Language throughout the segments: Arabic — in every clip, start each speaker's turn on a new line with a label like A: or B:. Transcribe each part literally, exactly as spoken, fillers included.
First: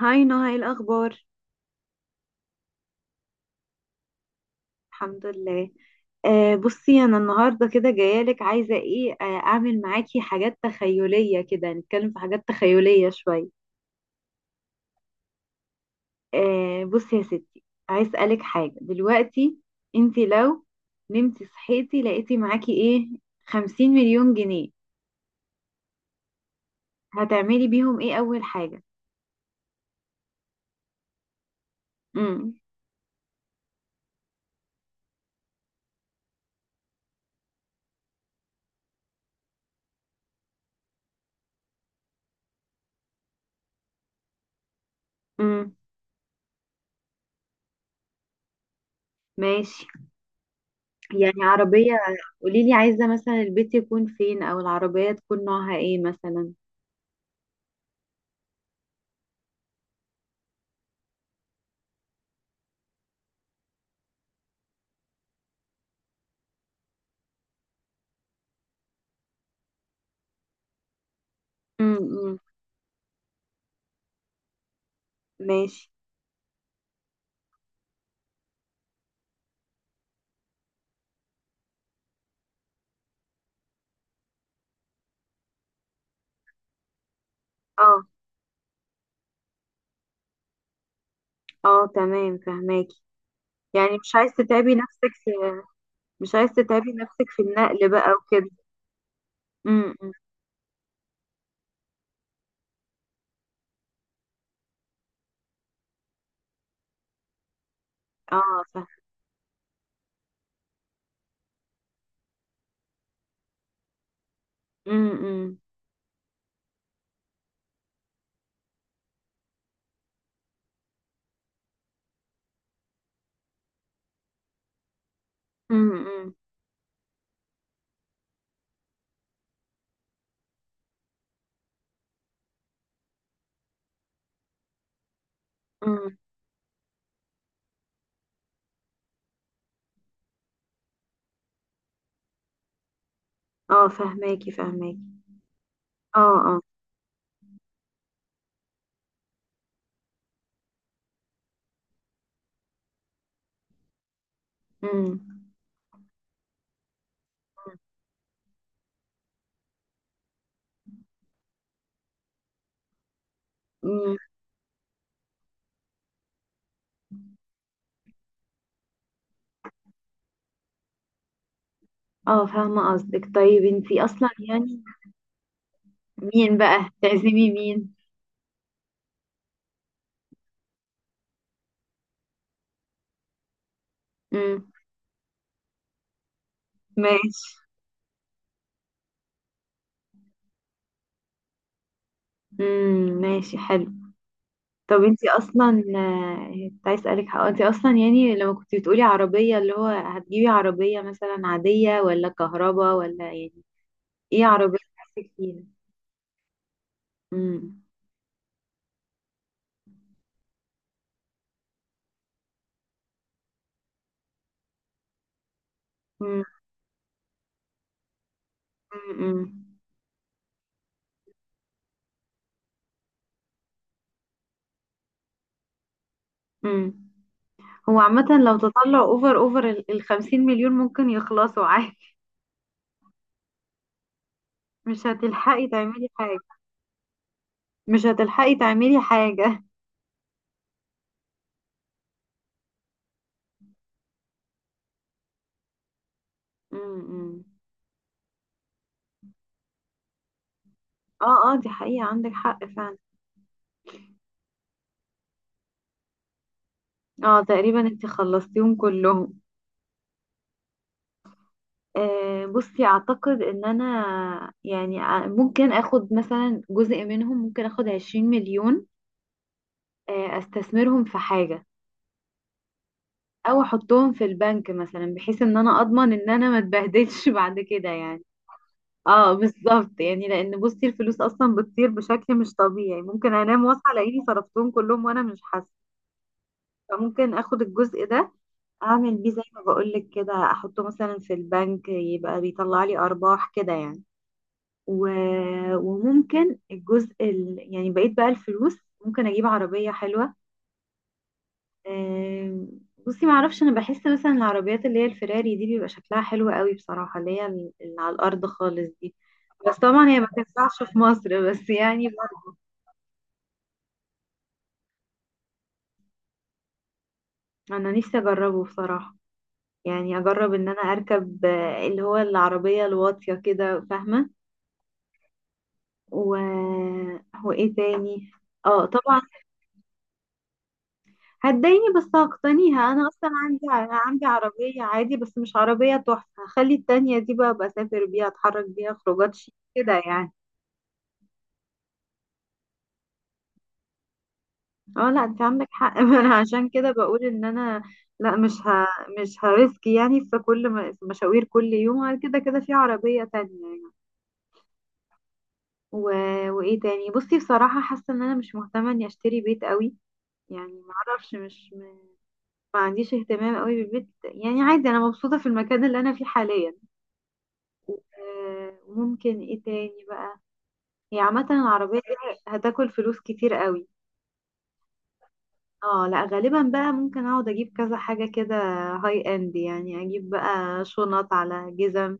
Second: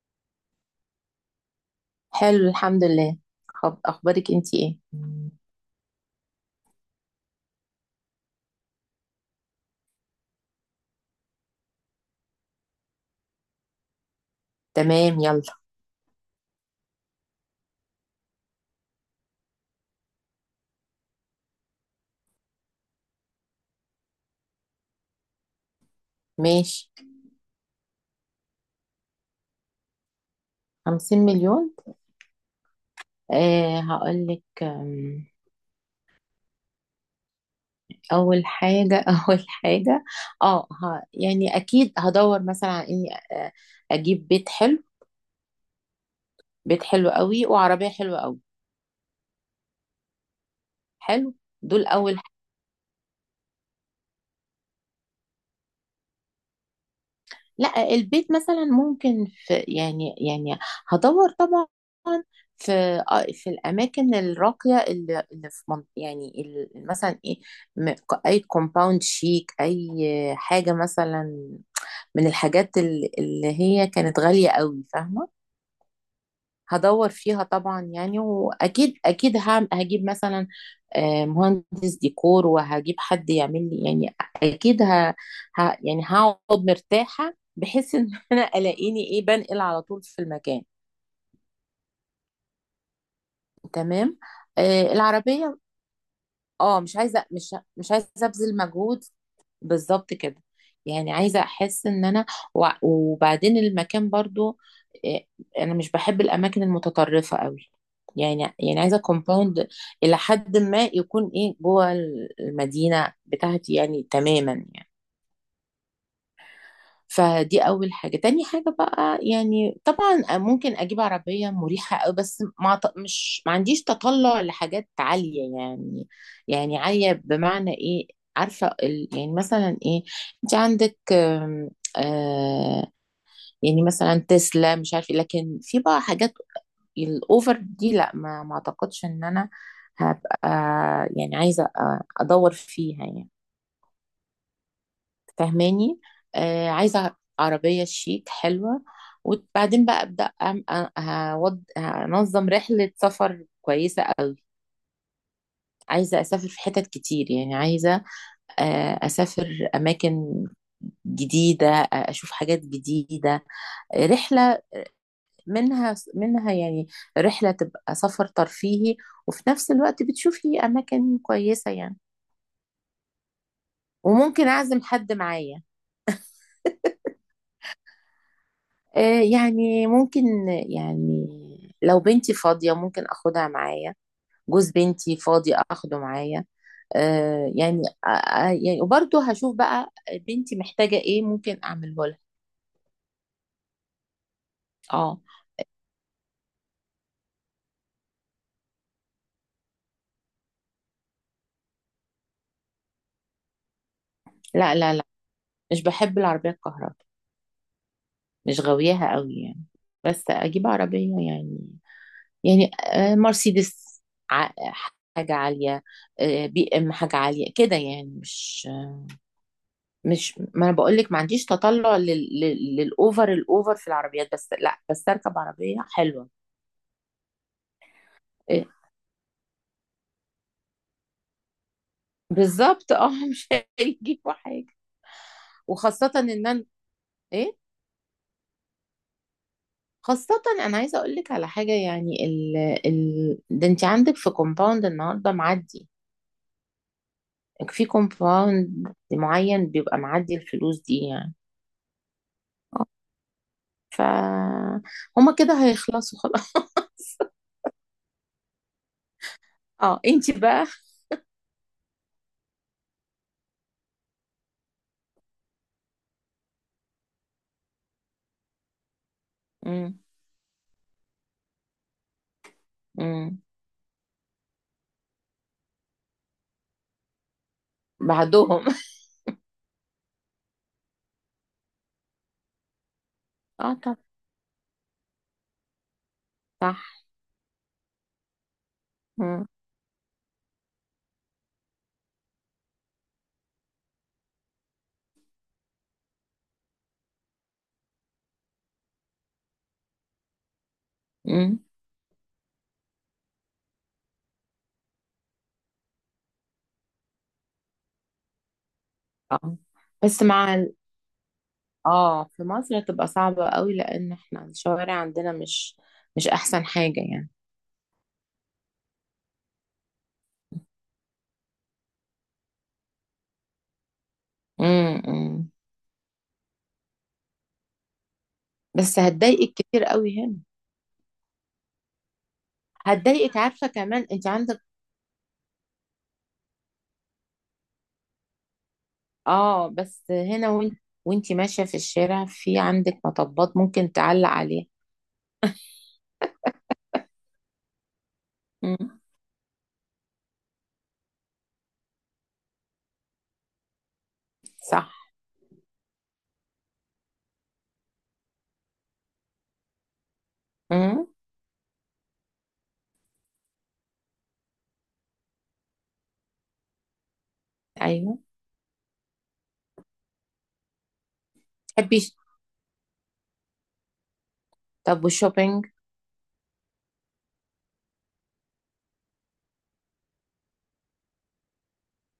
A: هاي نهى، ايه الاخبار؟
B: حلو، الحمد لله. خب اخبارك انتي ايه؟
A: الحمد لله. آه بصي انا النهارده كده جايالك، عايزه ايه آه اعمل معاكي حاجات تخيليه كده، نتكلم في حاجات تخيليه شويه.
B: تمام يلا.
A: آه بصي يا ستي، عايز اسالك حاجه دلوقتي. انتي لو نمتي صحيتي لقيتي معاكي ايه؟ خمسين مليون جنيه،
B: ماشي.
A: هتعملي بيهم ايه اول حاجه؟
B: خمسين مليون.
A: امم.
B: آه هقولك آم، اول حاجة. اول حاجة، اه ه- يعني اكيد هدور مثلا على اني آه، اجيب بيت حلو.
A: امم،
B: بيت حلو قوي وعربية حلوة قوي.
A: ماشي.
B: حلو،
A: يعني
B: دول
A: عربيه؟
B: اول.
A: قوليلي، عايزه مثلا البيت يكون فين؟ او العربيه تكون نوعها ايه مثلا؟
B: لا البيت مثلا ممكن في يعني يعني هدور طبعا في آه، في الاماكن الراقيه اللي اللي في منط- يعني ال- مثلا ايه، م- اي كومباوند شيك، اي حاجه مثلا من
A: امم.
B: الحاجات ال- اللي هي كانت غاليه قوي، فاهمه.
A: ماشي.
B: هدور فيها طبعا يعني، واكيد اكيد هعم- هجيب مثلا آه، مهندس ديكور، وهجيب حد يعمل لي يعني. اكيد ه... ه... يعني هقعد مرتاحة بحيث
A: اه،
B: ان انا الاقيني ايه بنقل على طول في المكان.
A: اه، تمام، فهماكي. يعني مش
B: تمام.
A: عايز تتعبي
B: آه،
A: نفسك في،
B: العربية.
A: مش عايز
B: اه،
A: تتعبي
B: مش عايزه،
A: نفسك في
B: مش
A: النقل
B: مش عايزه
A: بقى وكده.
B: ابذل مجهود،
A: امم.
B: بالظبط كده. يعني عايزه احس ان انا، وع- وبعدين المكان برضو إيه، انا مش بحب الاماكن المتطرفه قوي. يعني
A: اه،
B: يعني
A: فاهم.
B: عايزه كومباوند الى حد ما، يكون ايه جوه المدينه بتاعتي يعني، تماما يعني.
A: امم.
B: فدي أول حاجة. تاني حاجة بقى، يعني طبعا ممكن أجيب عربية مريحة أوي، بس ما ط- مش ما عنديش تطلع لحاجات عالية يعني.
A: امم.
B: يعني عالية بمعنى إيه؟ عارفة ال- يعني مثلا إيه، أنت عندك آم، آه يعني مثلا تسلا، مش عارفة، لكن في بقى
A: امم.
B: حاجات الأوفر دي، لا، ما ما أعتقدش إن أنا هبقى يعني عايزة أ- أدور فيها يعني.
A: اه، فهماكي فهماكي.
B: فاهماني؟
A: اه. اه.
B: آه، عايزة عربية شيك حلوة. وبعدين بقى أبدأ أم- أ- هود- هنظم رحلة سفر كويسة قوي.
A: امم
B: عايزة أسافر في حتت كتير، يعني عايزة آه، أسافر أماكن جديدة، آه، أشوف حاجات جديدة، آه،
A: امم
B: رحلة منها منها يعني، رحلة تبقى سفر ترفيهي وفي نفس الوقت بتشوفي أماكن كويسة يعني.
A: اه، فاهمة قصدك. طيب انتي اصلا
B: وممكن أعزم
A: يعني
B: حد معايا.
A: مين بقى تعزمي مين؟
B: آه، يعني ممكن يعني، لو بنتي فاضية ممكن أخدها معايا، جوز
A: امم،
B: بنتي فاضي أخده معايا، آه،
A: ماشي.
B: يعني آه، آه، يعني وبرضه هشوف بقى بنتي محتاجة إيه ممكن أعمله لها.
A: امم، ماشي، حلو. طب
B: آه.
A: انتي اصلا، آه، كنت عايز اسالك. حق انتي اصلا يعني لما كنتي بتقولي عربيه، اللي هو هتجيبي عربيه مثلا عاديه ولا كهربا ولا يعني، ايه
B: لا
A: عربيه
B: لا لا
A: نفسك فيها؟
B: مش بحب العربية الكهرباء،
A: امم.
B: مش غاوياها قوي يعني. بس أجيب عربية يعني، يعني آه، مرسيدس، ع- حاجة عالية،
A: امم.
B: آه، بي إم، حاجة عالية كده يعني. مش،
A: امم.
B: مش، ما انا بقول لك ما عنديش تطلع لل... لل... للاوفر. الاوفر في العربيات، بس لا، بس اركب عربيه حلوه.
A: امم. هو عامه لو
B: إيه؟
A: تطلع اوفر اوفر ال ال خمسين مليون ممكن يخلصوا عادي.
B: بالظبط. اه مش هيجيبوا حاجه.
A: مش هتلحقي تعملي
B: وخاصه
A: حاجه.
B: ان انا ايه،
A: مش هتلحقي تعملي حاجه.
B: خاصه انا عايزه اقول لك على حاجه يعني، ال... ال... ده انت عندك في كومباوند النهارده معدي،
A: امم.
B: في كومباوند معين بيبقى معدي الفلوس دي يعني.
A: اه، اه، دي حقيقه، عندك حق
B: آه،
A: فعلا.
B: ف هما كده هيخلصوا خلاص.
A: اه، تقريبا انتي خلصتيهم كلهم.
B: اه انت بقى.
A: آه، بصي اعتقد ان انا يعني ع- ممكن اخد مثلا جزء منهم، ممكن اخد عشرين مليون.
B: امم.
A: آه، استثمرهم في حاجة.
B: امم.
A: او احطهم في البنك مثلا، بحيث ان انا اضمن ان انا ما اتبهدلش بعد كده يعني.
B: بعدهم.
A: اه، بالظبط يعني، لان بصي الفلوس اصلا بتطير بشكل مش طبيعي، ممكن انام
B: اه
A: واصحى
B: طب.
A: الاقيني صرفتهم كلهم وانا مش حاسة.
B: صح.
A: فممكن اخد الجزء ده، اعمل بيه زي
B: مم.
A: ما بقولك كده، احطه مثلا في البنك، يبقى بيطلع لي ارباح كده يعني. و- وممكن الجزء ال... يعني بقيت بقى الفلوس، ممكن اجيب عربية حلوة.
B: مم.
A: آم، بصي معرفش، انا بحس مثلا العربيات اللي هي الفراري دي بيبقى شكلها حلو قوي بصراحة، اللي هي ال- اللي على الارض خالص دي.
B: اه
A: بس طبعا هي
B: بس
A: ما
B: مع ال...
A: تنفعش في مصر بس يعني.
B: اه، في مصر تبقى صعبة قوي، لان احنا الشوارع عندنا مش، مش احسن حاجة يعني.
A: انا نفسي اجربه بصراحة، يعني اجرب ان انا اركب آه، اللي هو العربية الواطية كده، فاهمة؟
B: مم. مم.
A: و... وايه تاني؟ اه
B: بس
A: طبعا.
B: هتضايقك كتير قوي هنا،
A: هتضايقني بس هقتنيها، انا اصلا
B: هتضايقك،
A: عندي
B: عارفة كمان
A: عندي
B: انت عندك.
A: عربيه عادي، بس مش عربيه تحفه. هخلي التانية دي بقى بسافر بيها، اتحرك بيها خروجات شيك
B: اه
A: كده
B: بس
A: يعني.
B: هنا، وانت، وانت ماشية في الشارع، في عندك مطبات ممكن تعلق عليها.
A: اه، لا انت عندك حق، ما انا عشان كده بقول ان انا، لا مش ه...
B: مم.
A: مش هريسك يعني في كل م... في مشاوير كل يوم كده كده، في عربيه تانية يعني.
B: صح.
A: و... وايه تاني؟ بصي بصراحه، حاسه ان انا مش مهتمه اني اشتري بيت قوي. يعني
B: مم.
A: معرفش، مش م... ما عنديش اهتمام قوي بالبيت، يعني عادي انا مبسوطه في المكان اللي انا فيه حاليا.
B: ايوه.
A: آه، وممكن ايه تاني بقى؟ هي عامة العربية
B: تحبي؟
A: دي هتاكل فلوس كتير قوي.
B: طب والشوبينج؟
A: اه، لا غالبا بقى ممكن اقعد اجيب كذا حاجة كده، هاي اند، يعني اجيب بقى شنط على جزم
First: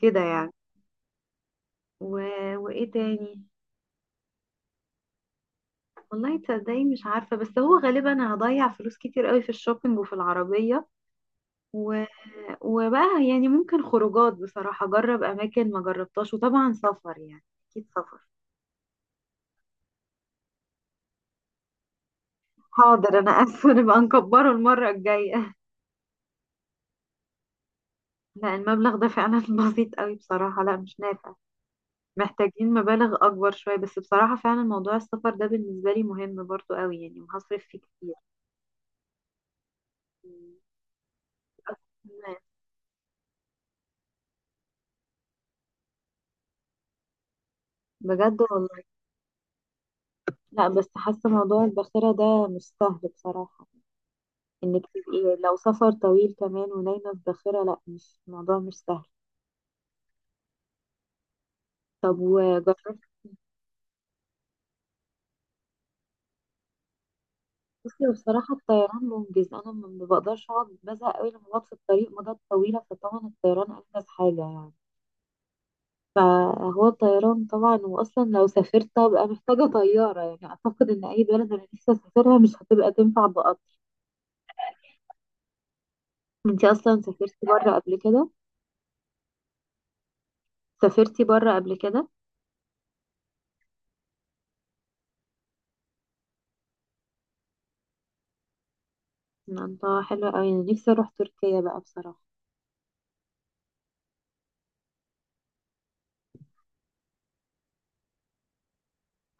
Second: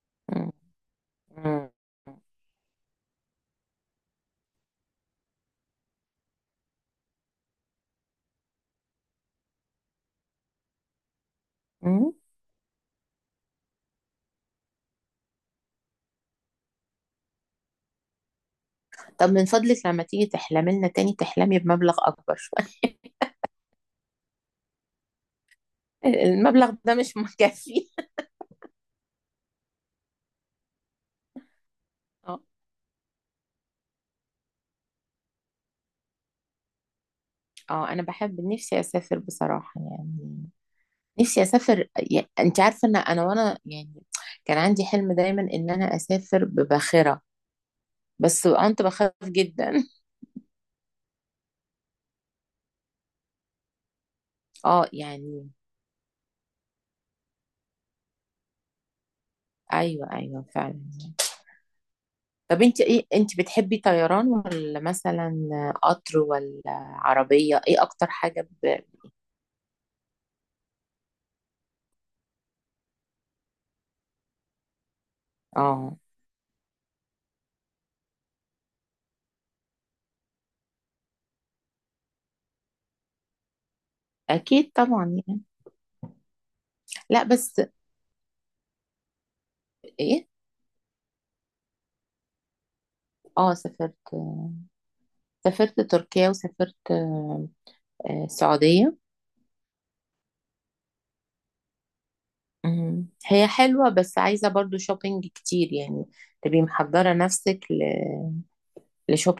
A: كده
B: مم.
A: يعني.
B: مم.
A: و... وايه تاني؟ والله تصدقي، مش عارفة، بس هو غالبا هضيع فلوس كتير قوي في الشوبينج وفي العربية. و...
B: مم.
A: وبقى يعني ممكن خروجات، بصراحة اجرب اماكن ما جربتهاش، وطبعا سفر يعني، اكيد سفر.
B: طب من فضلك لما تيجي تحلمي لنا تاني، تحلمي بمبلغ اكبر شوية.
A: حاضر، انا اسفة، نبقى نكبره المرة الجاية.
B: المبلغ ده مش مكفي.
A: لا، المبلغ ده فعلا بسيط قوي بصراحة، لا مش نافع.
B: اه،
A: محتاجين مبالغ أكبر شوية. بس بصراحة فعلا موضوع السفر ده بالنسبة لي مهم برضو قوي يعني، وهصرف فيه
B: اه، انا
A: كتير.
B: بحب، نفسي اسافر بصراحة يعني. نفسي اسافر يعني،
A: لا،
B: انت عارفة ان انا، وانا يعني كان عندي حلم دايما ان انا اسافر بباخرة،
A: بجد
B: بس كنت
A: والله.
B: بخاف جدا.
A: لا، بس حاسة موضوع الباخرة ده مش سهل بصراحة، إنك
B: اه
A: تبقي
B: يعني،
A: لو سفر طويل كمان ونايمة في باخرة، لا، مش الموضوع مش سهل.
B: ايوه ايوه فعلا.
A: طب
B: طب انت ايه،
A: وجربت؟
B: انت بتحبي طيران ولا مثلا قطر، ولا عربية، ايه اكتر
A: بصي
B: حاجة
A: بصراحة
B: ب...
A: الطيران منجز، أنا ما ما بقدرش أقعد، بزهق قوي لما بقعد في الطريق مدة طويلة، فطبعا الطيران أنجز حاجة يعني.
B: اه
A: فهو الطيران طبعا، واصلا لو سافرت هبقى محتاجه طياره، يعني اعتقد ان اي بلد انا نفسي اسافرها مش هتبقى تنفع بقطر.
B: اكيد طبعا يعني.
A: انتي اصلا
B: لا
A: سافرتي
B: بس
A: بره قبل كده؟
B: ايه.
A: سافرتي بره قبل كده؟
B: اه سافرت، سافرت تركيا، وسافرت آه، السعودية.
A: الله، حلوه قوي، انا نفسي اروح تركيا بقى بصراحه.
B: مم. هي حلوة بس عايزة برضو شوبينج كتير يعني، تبقي محضرة نفسك ل-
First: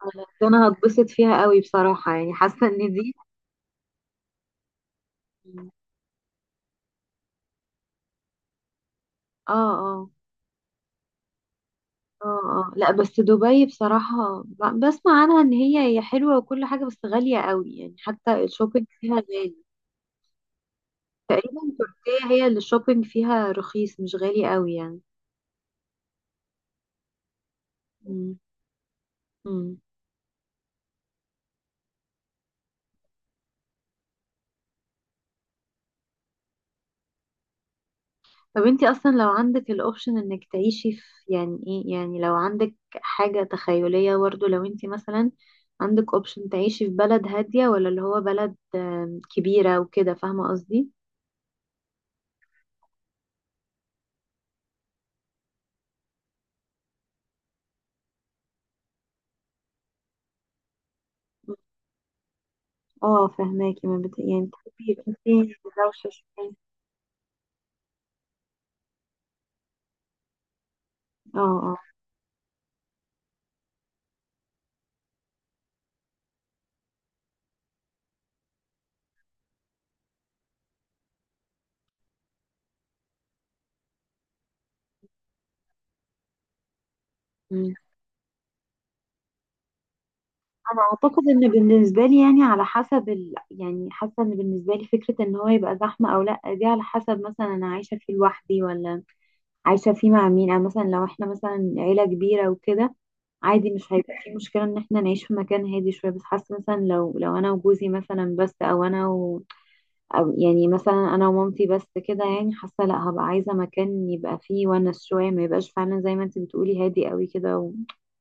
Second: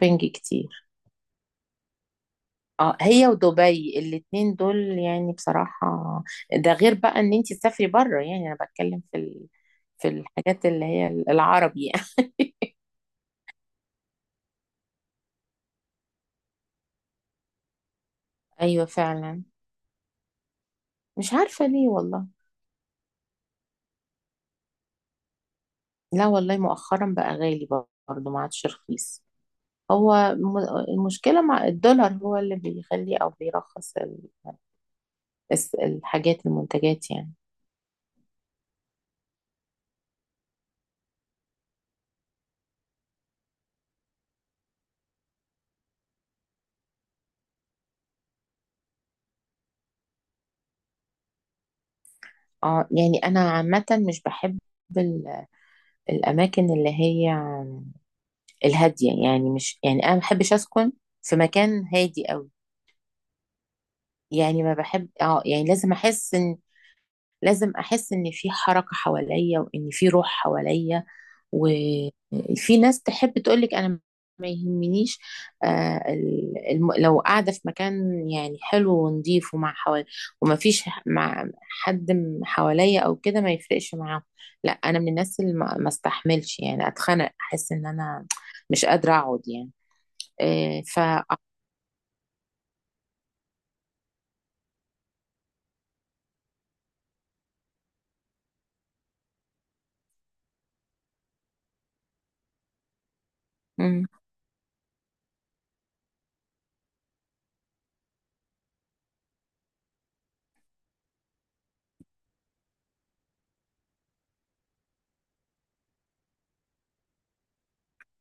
A: انا أنا
B: كتير.
A: هتبسط فيها قوي بصراحه، يعني حاسه ان
B: اه،
A: دي،
B: هي ودبي الاتنين دول يعني بصراحة، ده غير بقى ان انتي تسافري بره، يعني انا بتكلم في ال...
A: اه،
B: في
A: اه،
B: الحاجات اللي هي العربي يعني.
A: اه، اه، لا بس دبي بصراحه ب- بسمع عنها ان هي هي حلوه وكل حاجه بس غاليه قوي يعني، حتى
B: ايوه
A: الشوبينج فيها
B: فعلا،
A: غالي.
B: مش
A: تقريبا
B: عارفة ليه
A: تركيا
B: والله.
A: هي اللي الشوبينج فيها رخيص، مش غالي قوي يعني.
B: لا والله، مؤخرا بقى غالي، برضه
A: مم.
B: ما عادش رخيص.
A: مم.
B: هو م- المشكلة مع الدولار هو اللي بيخلي او بيرخص ال- الس- الحاجات المنتجات يعني.
A: طب انتي اصلا لو عندك الاوبشن انك تعيشي في، يعني ايه، يعني لو عندك حاجة تخيلية برضه، لو انتي مثلا عندك اوبشن تعيشي في بلد هادية ولا اللي هو بلد آم، كبيرة وكده، فاهمة قصدي؟
B: اه يعني انا عامة مش بحب ال- الاماكن اللي هي الهادية يعني، مش يعني، انا ما بحبش اسكن في مكان هادي قوي.
A: اه، فهماكي، ما بت... يعني
B: يعني ما
A: تحبي
B: بحب،
A: يكون فيه
B: اه يعني لازم
A: دوشة
B: احس
A: شوية؟
B: ان، لازم احس ان في حركة حواليا، وان في روح حواليا.
A: اه،
B: وفي ناس تحب تقولك انا ما يهمنيش آه ال- الم... لو قاعده في مكان يعني حلو ونضيف ومع حوالي، وما فيش ح- مع حد م- حواليا او كده، ما يفرقش معاهم. لا انا من الناس اللي ما ما استحملش، يعني اتخنق، احس ان
A: اه.
B: انا مش قادره اقعد يعني.
A: انا
B: آه ف
A: اعتقد ان بالنسبه لي يعني على حسب ال... يعني حاسه ان بالنسبه لي فكره ان هو يبقى زحمه او لا، دي على حسب مثلا انا عايشه فيه لوحدي ولا عايشه فيه مع مين، او مثلا لو احنا مثلا عيله كبيره وكده، عادي مش
B: مم.
A: هيبقى في مشكله ان احنا نعيش في مكان هادي شويه. بس حاسه مثلا لو لو انا وجوزي مثلا بس، او انا و... او يعني مثلا انا ومامتي بس كده، يعني حاسه لا، هبقى عايزه مكان يبقى فيه ونس شويه، ما يبقاش فعلا زي ما انت بتقولي هادي قوي كده و...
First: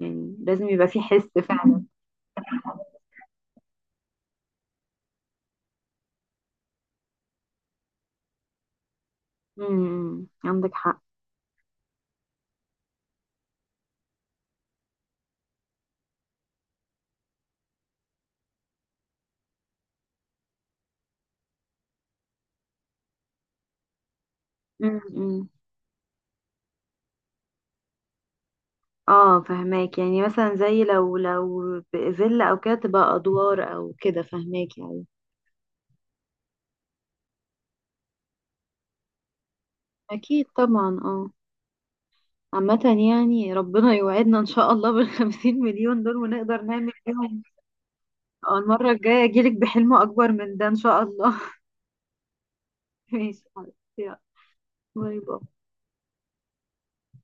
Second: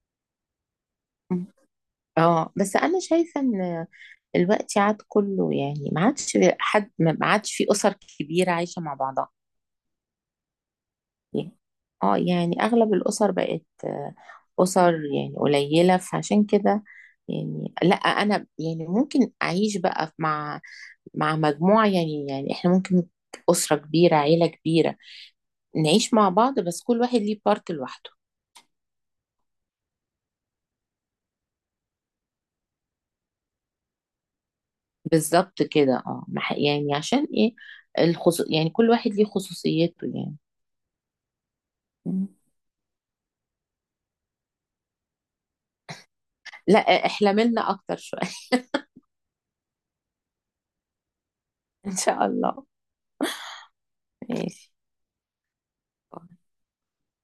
A: يعني لازم يبقى فيه حس فعلا.
B: اه بس انا شايفه ان الوقت عاد كله، يعني ما عادش حد، ما عادش في اسر كبيره عايشه مع بعضها
A: امم، عندك حق.
B: يعني. اه يعني اغلب الاسر بقت آه، اسر يعني قليله، فعشان كده يعني لا، انا يعني ممكن اعيش بقى مع، مع مجموعه يعني. يعني احنا ممكن اسره كبيره، عيله كبيره،
A: امم.
B: نعيش مع بعض بس كل واحد ليه بارت لوحده.
A: اه، فهماك، يعني مثلا زي لو لو فيلا او كده، تبقى ادوار او كده، فهماك يعني.
B: بالظبط كده. اه ما ح- يعني عشان ايه، الخصو... يعني كل واحد ليه خصوصيته يعني.
A: اكيد طبعا، اه.
B: م.
A: عامة، يعني ربنا يوعدنا ان شاء الله بالخمسين مليون دول ونقدر نعمل
B: لا،
A: بيهم.
B: احلملنا اكتر شويه.
A: آه، المرة الجاية اجيلك بحلم اكبر من ده ان شاء الله.
B: ان شاء الله.
A: ماشي حبيبتي، يلا.
B: ماشي.
A: باي باي.